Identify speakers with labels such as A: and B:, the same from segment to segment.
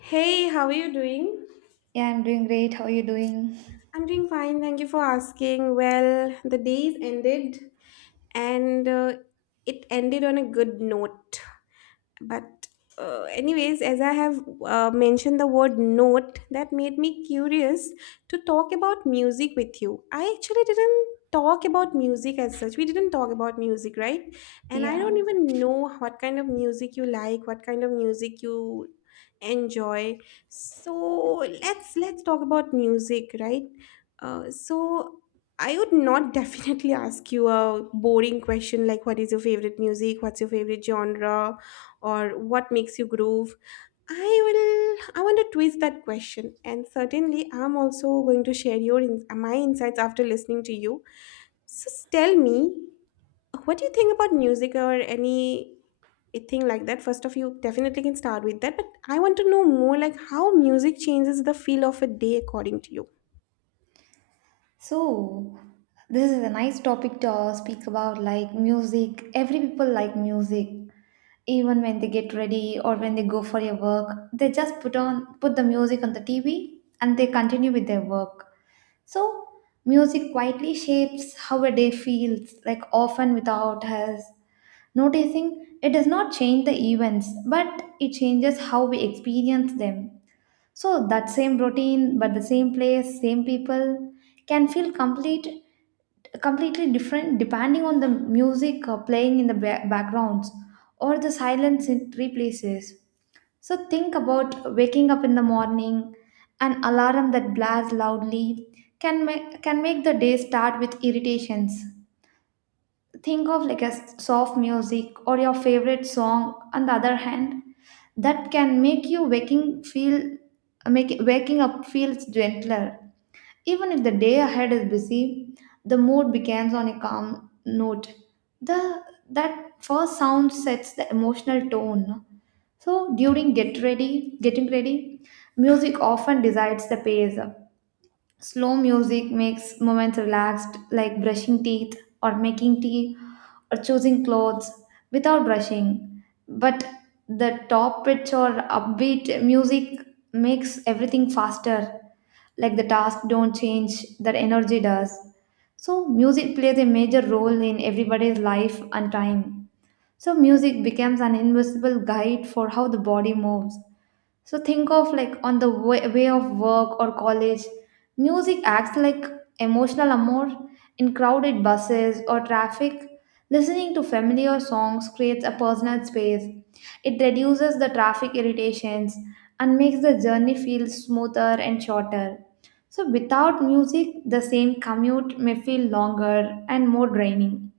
A: Hey, how are you doing?
B: Yeah, I'm doing great. How are you doing?
A: I'm doing fine, thank you for asking. Well, the day's ended and it ended on a good note, but anyways, as I have mentioned the word note, that made me curious to talk about music with you. I actually didn't talk about music as such. We didn't talk about music, right? And I
B: Yeah.
A: don't even know what kind of music you like, what kind of music you enjoy. So let's talk about music, right? So I would not definitely ask you a boring question like what is your favorite music, what's your favorite genre, or what makes you groove. I want to twist that question, and certainly I'm also going to share my insights after listening to you. So tell me, what do you think about music or any thing like that? First of, you definitely can start with that, but I want to know more, like how music changes the feel of a day according to you.
B: So, this is a nice topic to speak about like music. Every people like music. Even when they get ready or when they go for your work, they just put the music on the TV and they continue with their work. So, music quietly shapes how a day feels, like often without us noticing. It does not change the events, but it changes how we experience them. So that same routine, but the same place, same people can completely different depending on the music playing in the backgrounds or the silence it replaces. So think about waking up in the morning, an alarm that blares loudly can make the day start with irritations. Think of like a soft music or your favorite song on the other hand, that can make waking up feels gentler. Even if the day ahead is busy, the mood begins on a calm note. The that first sound sets the emotional tone. So during get ready getting ready, music often decides the pace. Slow music makes moments relaxed, like brushing teeth or making tea or choosing clothes without brushing. But the top pitch or upbeat music makes everything faster, like the task don't change, that energy does. So, music plays a major role in everybody's life and time. So, music becomes an invisible guide for how the body moves. So think of like on the way of work or college, music acts like emotional amour in crowded buses or traffic. Listening to familiar songs creates a personal space. It reduces the traffic irritations and makes the journey feel smoother and shorter. So without music, the same commute may feel longer and more draining.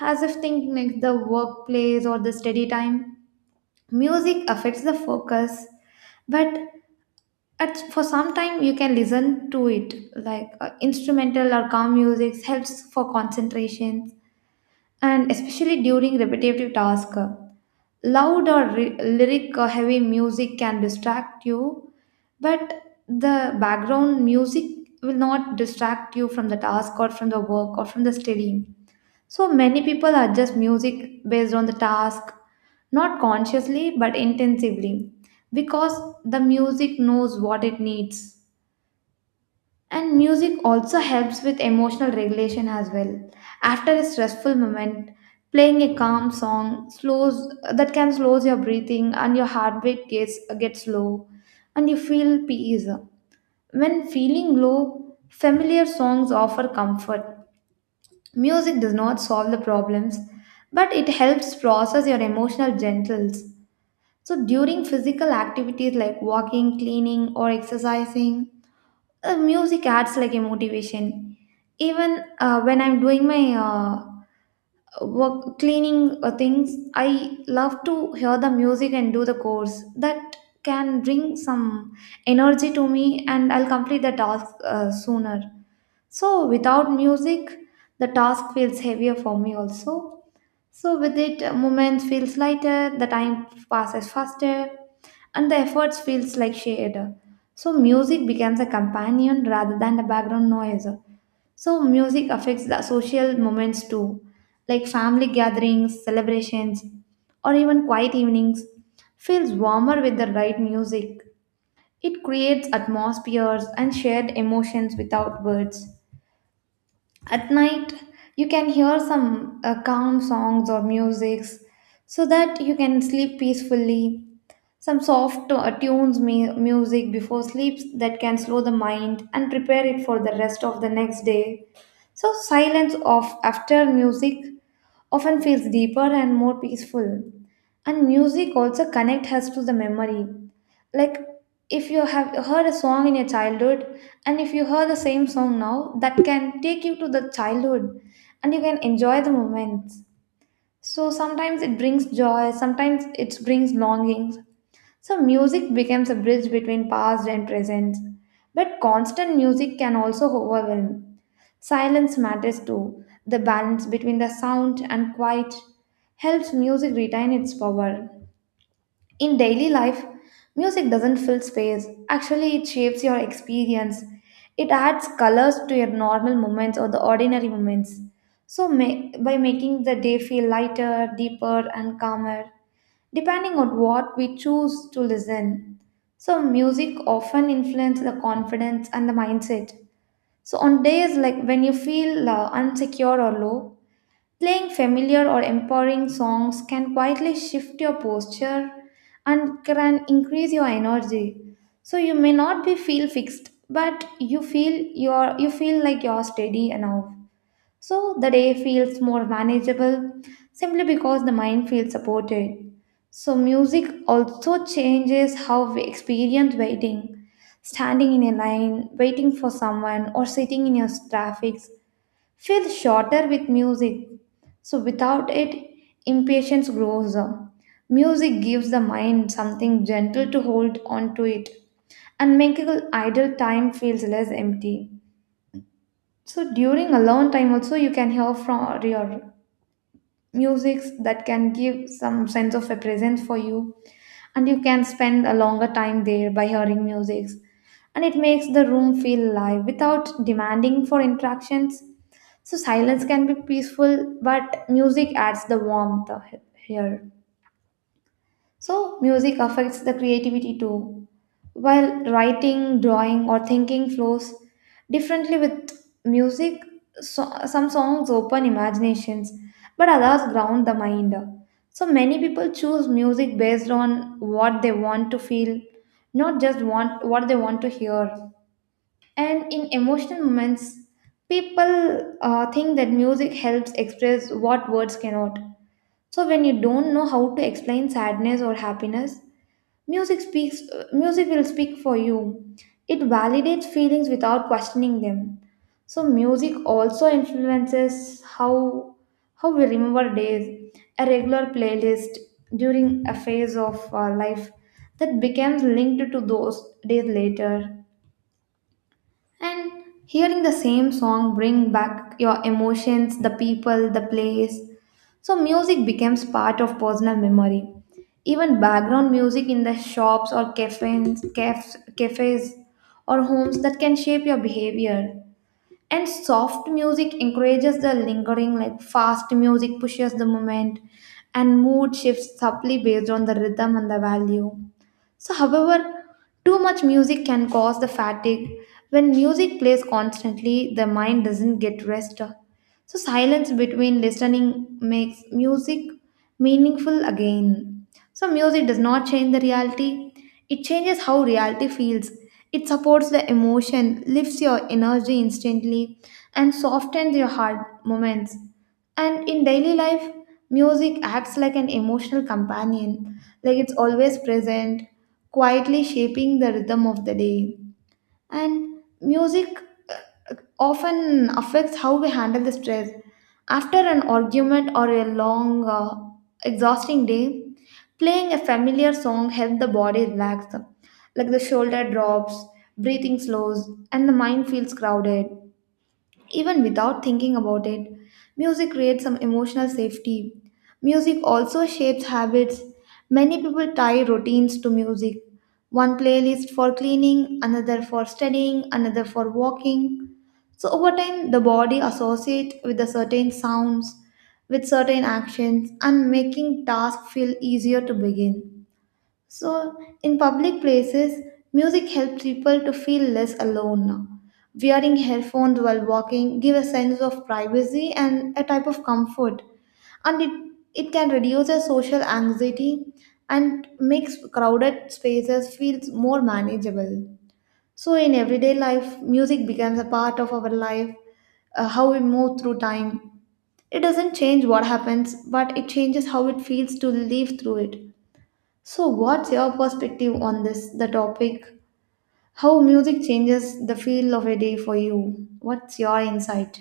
B: As if thinking like the workplace or the study time, music affects the focus. But at for some time you can listen to it, like instrumental or calm music helps for concentration, and especially during repetitive task, loud or ri- lyric or heavy music can distract you. But the background music will not distract you from the task or from the work or from the studying. So many people adjust music based on the task, not consciously but intensively, because the music knows what it needs. And music also helps with emotional regulation as well. After a stressful moment, playing a calm song slows that can slows your breathing and your heartbeat gets low and you feel peace. When feeling low, familiar songs offer comfort. Music does not solve the problems, but it helps process your emotional gentles. So during physical activities like walking, cleaning or exercising, music adds like a motivation. Even when I'm doing my work cleaning things, I love to hear the music and do the course that can bring some energy to me and I'll complete the task sooner. So without music, the task feels heavier for me also. So with it, moments feels lighter, the time passes faster, and the efforts feels like shared. So music becomes a companion rather than a background noise. So music affects the social moments too, like family gatherings, celebrations, or even quiet evenings. Feels warmer with the right music. It creates atmospheres and shared emotions without words. At night, you can hear some calm songs or musics so that you can sleep peacefully. Some soft tunes, music before sleep that can slow the mind and prepare it for the rest of the next day. So, silence of after music often feels deeper and more peaceful. And music also connects us to the memory. Like if you have heard a song in your childhood and if you heard the same song now, that can take you to the childhood and you can enjoy the moments. So sometimes it brings joy, sometimes it brings longings. So music becomes a bridge between past and present. But constant music can also overwhelm. Silence matters too. The balance between the sound and quiet helps music retain its power. In daily life, music doesn't fill space. Actually, it shapes your experience. It adds colors to your normal moments or the ordinary moments. So, by making the day feel lighter, deeper, and calmer, depending on what we choose to listen. So, music often influences the confidence and the mindset. So, on days like when you feel unsecure or low, playing familiar or empowering songs can quietly shift your posture and can increase your energy. So, you may not be feel fixed, but you feel like you're steady enough. So the day feels more manageable simply because the mind feels supported. So music also changes how we experience waiting. Standing in a line, waiting for someone, or sitting in your traffic feels shorter with music. So without it, impatience grows. Music gives the mind something gentle to hold on to it, and making idle time feels less empty. So during alone time also you can hear from your musics that can give some sense of a presence for you, and you can spend a longer time there by hearing musics, and it makes the room feel live without demanding for interactions. So silence can be peaceful but music adds the warmth here. So, music affects the creativity too. While writing, drawing, or thinking flows differently with music, so, some songs open imaginations, but others ground the mind. So, many people choose music based on what they want to feel, not just want what they want to hear. And in emotional moments, people think that music helps express what words cannot. So, when you don't know how to explain sadness or happiness, music will speak for you. It validates feelings without questioning them. So music also influences how we remember days. A regular playlist during a phase of our life that becomes linked to those days later, and hearing the same song bring back your emotions, the people, the place. So music becomes part of personal memory. Even background music in the shops or cafes, cafes or homes that can shape your behavior. And soft music encourages the lingering, like fast music pushes the moment, and mood shifts subtly based on the rhythm and the value. So, however, too much music can cause the fatigue. When music plays constantly, the mind doesn't get rest. So, silence between listening makes music meaningful again. So, music does not change the reality, it changes how reality feels. It supports the emotion, lifts your energy instantly, and softens your hard moments. And in daily life, music acts like an emotional companion, like it's always present, quietly shaping the rhythm of the day. And music often affects how we handle the stress. After an argument or a long, exhausting day, playing a familiar song helps the body relax, like the shoulder drops, breathing slows, and the mind feels crowded. Even without thinking about it, music creates some emotional safety. Music also shapes habits. Many people tie routines to music. One playlist for cleaning, another for studying, another for walking. So over time, the body associates with the certain sounds, with certain actions, and making tasks feel easier to begin. So, in public places, music helps people to feel less alone. Wearing headphones while walking give a sense of privacy and a type of comfort, and it can reduce a social anxiety and makes crowded spaces feel more manageable. So, in everyday life, music becomes a part of our life, how we move through time. It doesn't change what happens, but it changes how it feels to live through it. So, what's your perspective on this, the topic? How music changes the feel of a day for you? What's your insight?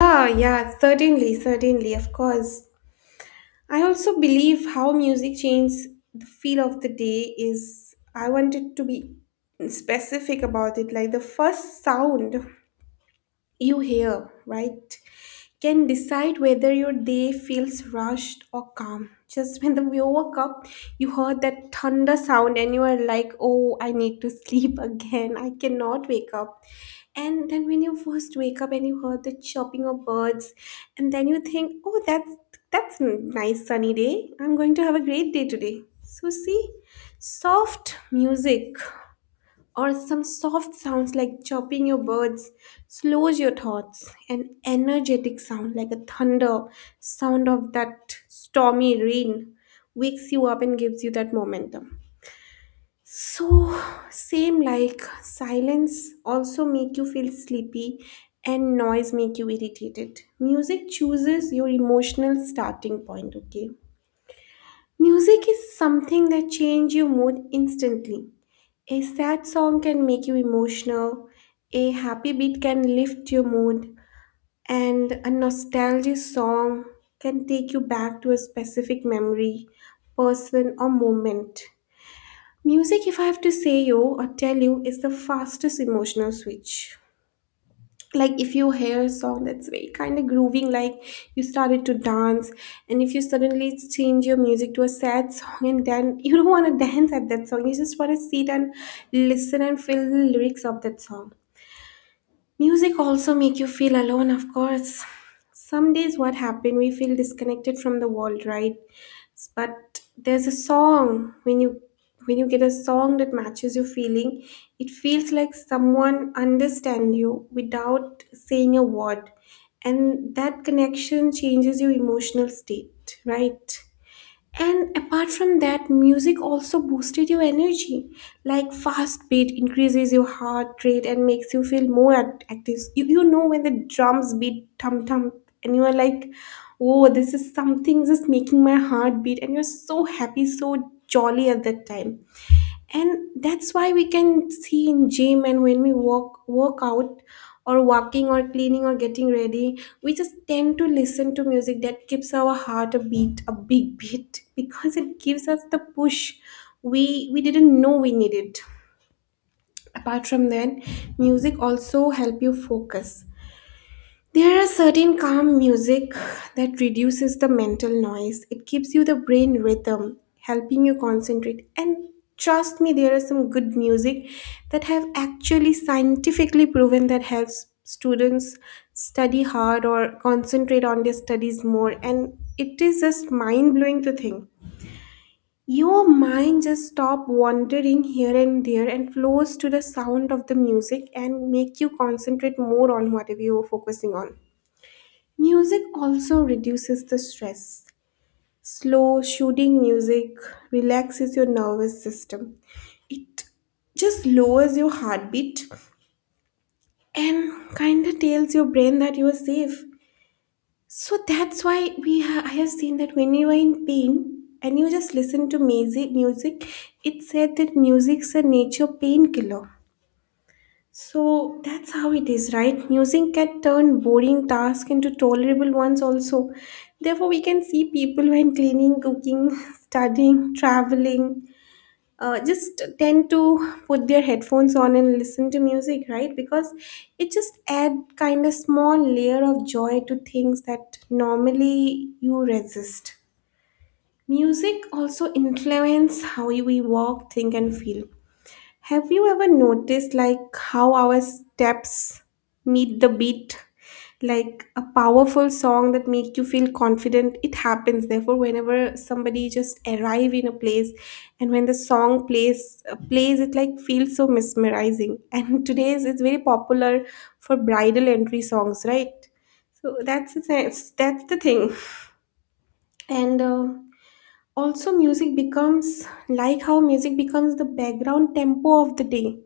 A: Ah, yeah, certainly, of course. I also believe how music changes the feel of the day. Is, I wanted to be specific about it, like the first sound you hear, right? Can decide whether your day feels rushed or calm. Just you woke up, you heard that thunder sound and you are like, oh, I need to sleep again, I cannot wake up. And then when you first wake up and you heard the chirping of birds, and then you think, oh, that's a nice sunny day, I'm going to have a great day today. So see, soft music or some soft sounds like chopping your birds slows your thoughts. An energetic sound like a thunder sound of that stormy rain wakes you up and gives you that momentum. So, same like silence also make you feel sleepy, and noise make you irritated. Music chooses your emotional starting point, okay. Music is something that change your mood instantly. A sad song can make you emotional, a happy beat can lift your mood, and a nostalgic song can take you back to a specific memory, person, or moment. Music, if I have to say you or tell you, is the fastest emotional switch. Like, if you hear a song that's very kind of grooving, like, you started to dance, and if you suddenly change your music to a sad song, and then you don't want to dance at that song, you just want to sit and listen and feel the lyrics of that song. Music also make you feel alone, of course. Some days what happen, we feel disconnected from the world, right? But there's a song, when you get a song that matches your feeling, it feels like someone understand you without saying a word. And that connection changes your emotional state, right? And apart from that, music also boosted your energy. Like fast beat increases your heart rate and makes you feel active. You know when the drums beat thump thump and you are like, oh, this is something just making my heart beat. And you're so happy, so jolly at that time, and that's why we can see in gym. And when we walk work out or walking or cleaning or getting ready, we just tend to listen to music that keeps our heart a beat, a big beat, because it gives us the push we didn't know we needed. Apart from that, music also help you focus. There are certain calm music that reduces the mental noise. It gives you the brain rhythm, helping you concentrate. And trust me, there are some good music that have actually scientifically proven that helps students study hard or concentrate on their studies more. And it is just mind blowing to think. Your mind just stop wandering here and there and flows to the sound of the music and make you concentrate more on whatever you are focusing on. Music also reduces the stress. Slow, soothing music relaxes your nervous system. It just lowers your heartbeat and kind of tells your brain that you are safe. So that's why I have seen that when you are in pain and you just listen to music, it said that music's a nature painkiller. So that's how it is, right? Music can turn boring tasks into tolerable ones also. Therefore, we can see people when cleaning, cooking, studying, traveling, just tend to put their headphones on and listen to music, right? Because it just add kind of small layer of joy to things that normally you resist. Music also influence how we walk, think, and feel. Have you ever noticed like how our steps meet the beat? Like a powerful song that make you feel confident. It happens. Therefore, whenever somebody just arrive in a place and when the song plays, it like feels so mesmerizing. And today's it's very popular for bridal entry songs, right? So that's the thing. And also music becomes like, how music becomes the background tempo of the day.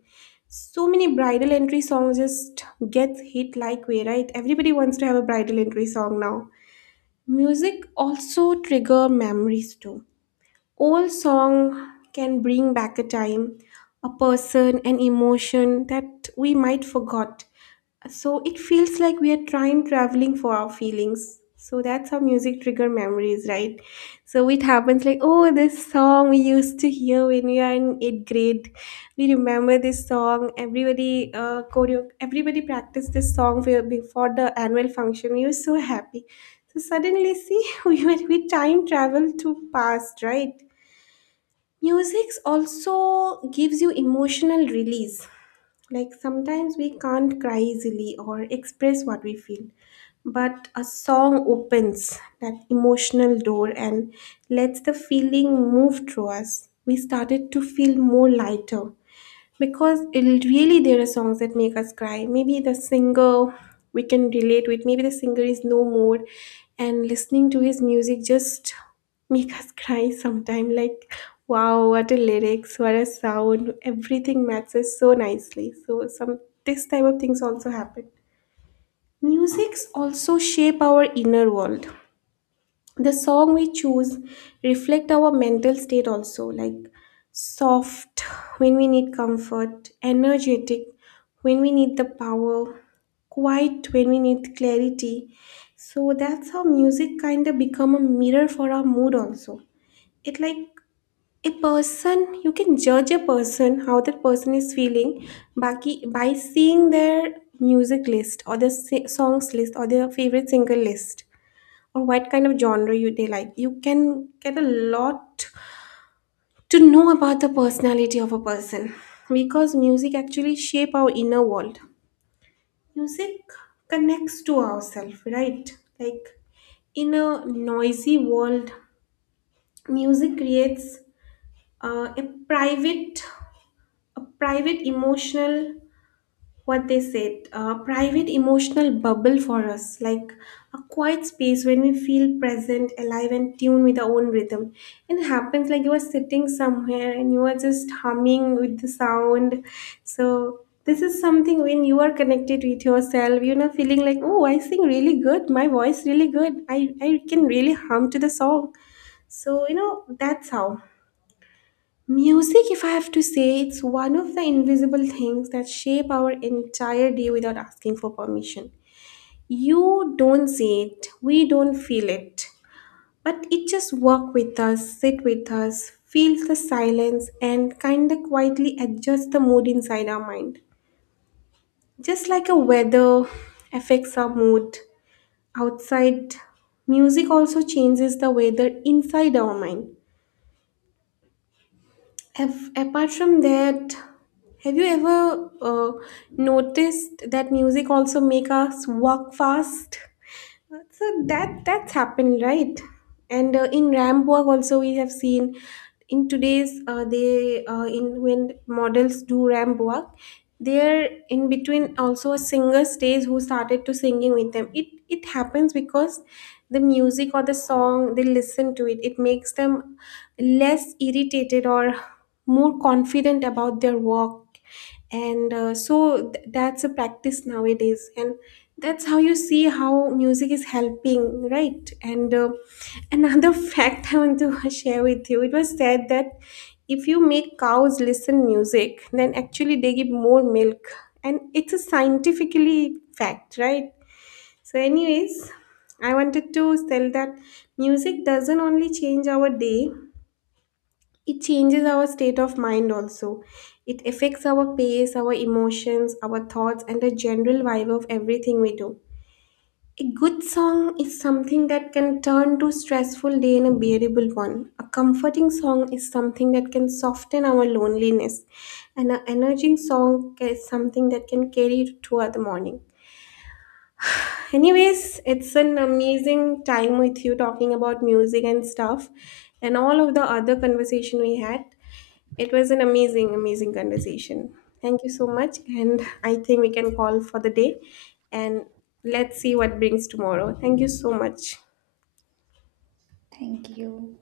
A: So many bridal entry songs just gets hit like way, right? Everybody wants to have a bridal entry song now. Music also trigger memories too. Old song can bring back a time, a person, an emotion that we might forgot. So it feels like we are time traveling for our feelings. So that's how music trigger memories, right? So it happens like, oh, this song we used to hear when we are in eighth grade. We remember this song. Everybody, everybody practiced this song before the annual function. We were so happy. So suddenly, see, we time travel to past, right? Music also gives you emotional release. Like, sometimes we can't cry easily or express what we feel, but a song opens that emotional door and lets the feeling move through us. We started to feel more lighter, because it really, there are songs that make us cry. Maybe the singer we can relate with, maybe the singer is no more, and listening to his music just make us cry sometime, like, wow, what a lyrics, what a sound, everything matches so nicely. So some, this type of things also happen. Musics also shape our inner world. The song we choose reflect our mental state also. Like soft when we need comfort, energetic when we need the power, quiet when we need clarity. So that's how music kind of become a mirror for our mood also. It, like, a person, you can judge a person how that person is feeling by, by seeing their music list or their songs list or their favorite single list, or what kind of genre you they like. You can get a lot to know about the personality of a person, because music actually shape our inner world. Music connects to ourselves, right? Like in a noisy world, music creates uh, a private a private emotional, what they said, a private emotional bubble for us. Like a quiet space when we feel present, alive, and tuned with our own rhythm. It happens like you are sitting somewhere and you are just humming with the sound. So this is something, when you are connected with yourself, you know, feeling like, oh, I sing really good, my voice really good, I can really hum to the song. So you know, that's how. Music, if I have to say, it's one of the invisible things that shape our entire day without asking for permission. You don't see it, we don't feel it, but it just walk with us, sit with us, feels the silence, and kinda quietly adjusts the mood inside our mind. Just like a weather affects our mood outside, music also changes the weather inside our mind. Have, apart from that, have you ever noticed that music also make us walk fast? So that that's happened, right? And in Rambourg also we have seen in today's they in when models do Rambourg, they're in between also a singer stays who started to singing with them. It happens because the music or the song they listen to it, it makes them less irritated or more confident about their work. And that's a practice nowadays, and that's how you see how music is helping, right? And another fact I want to share with you, it was said that if you make cows listen music, then actually they give more milk, and it's a scientifically fact, right? So anyways, I wanted to tell that music doesn't only change our day, it changes our state of mind also. It affects our pace, our emotions, our thoughts, and the general vibe of everything we do. A good song is something that can turn to stressful day in a bearable one, a comforting song is something that can soften our loneliness, and an energizing song is something that can carry you toward the morning. Anyways, it's an amazing time with you talking about music and stuff and all of the other conversation we had. It was an amazing, amazing conversation. Thank you so much. And I think we can call for the day and let's see what brings tomorrow. Thank you so much.
B: Thank you.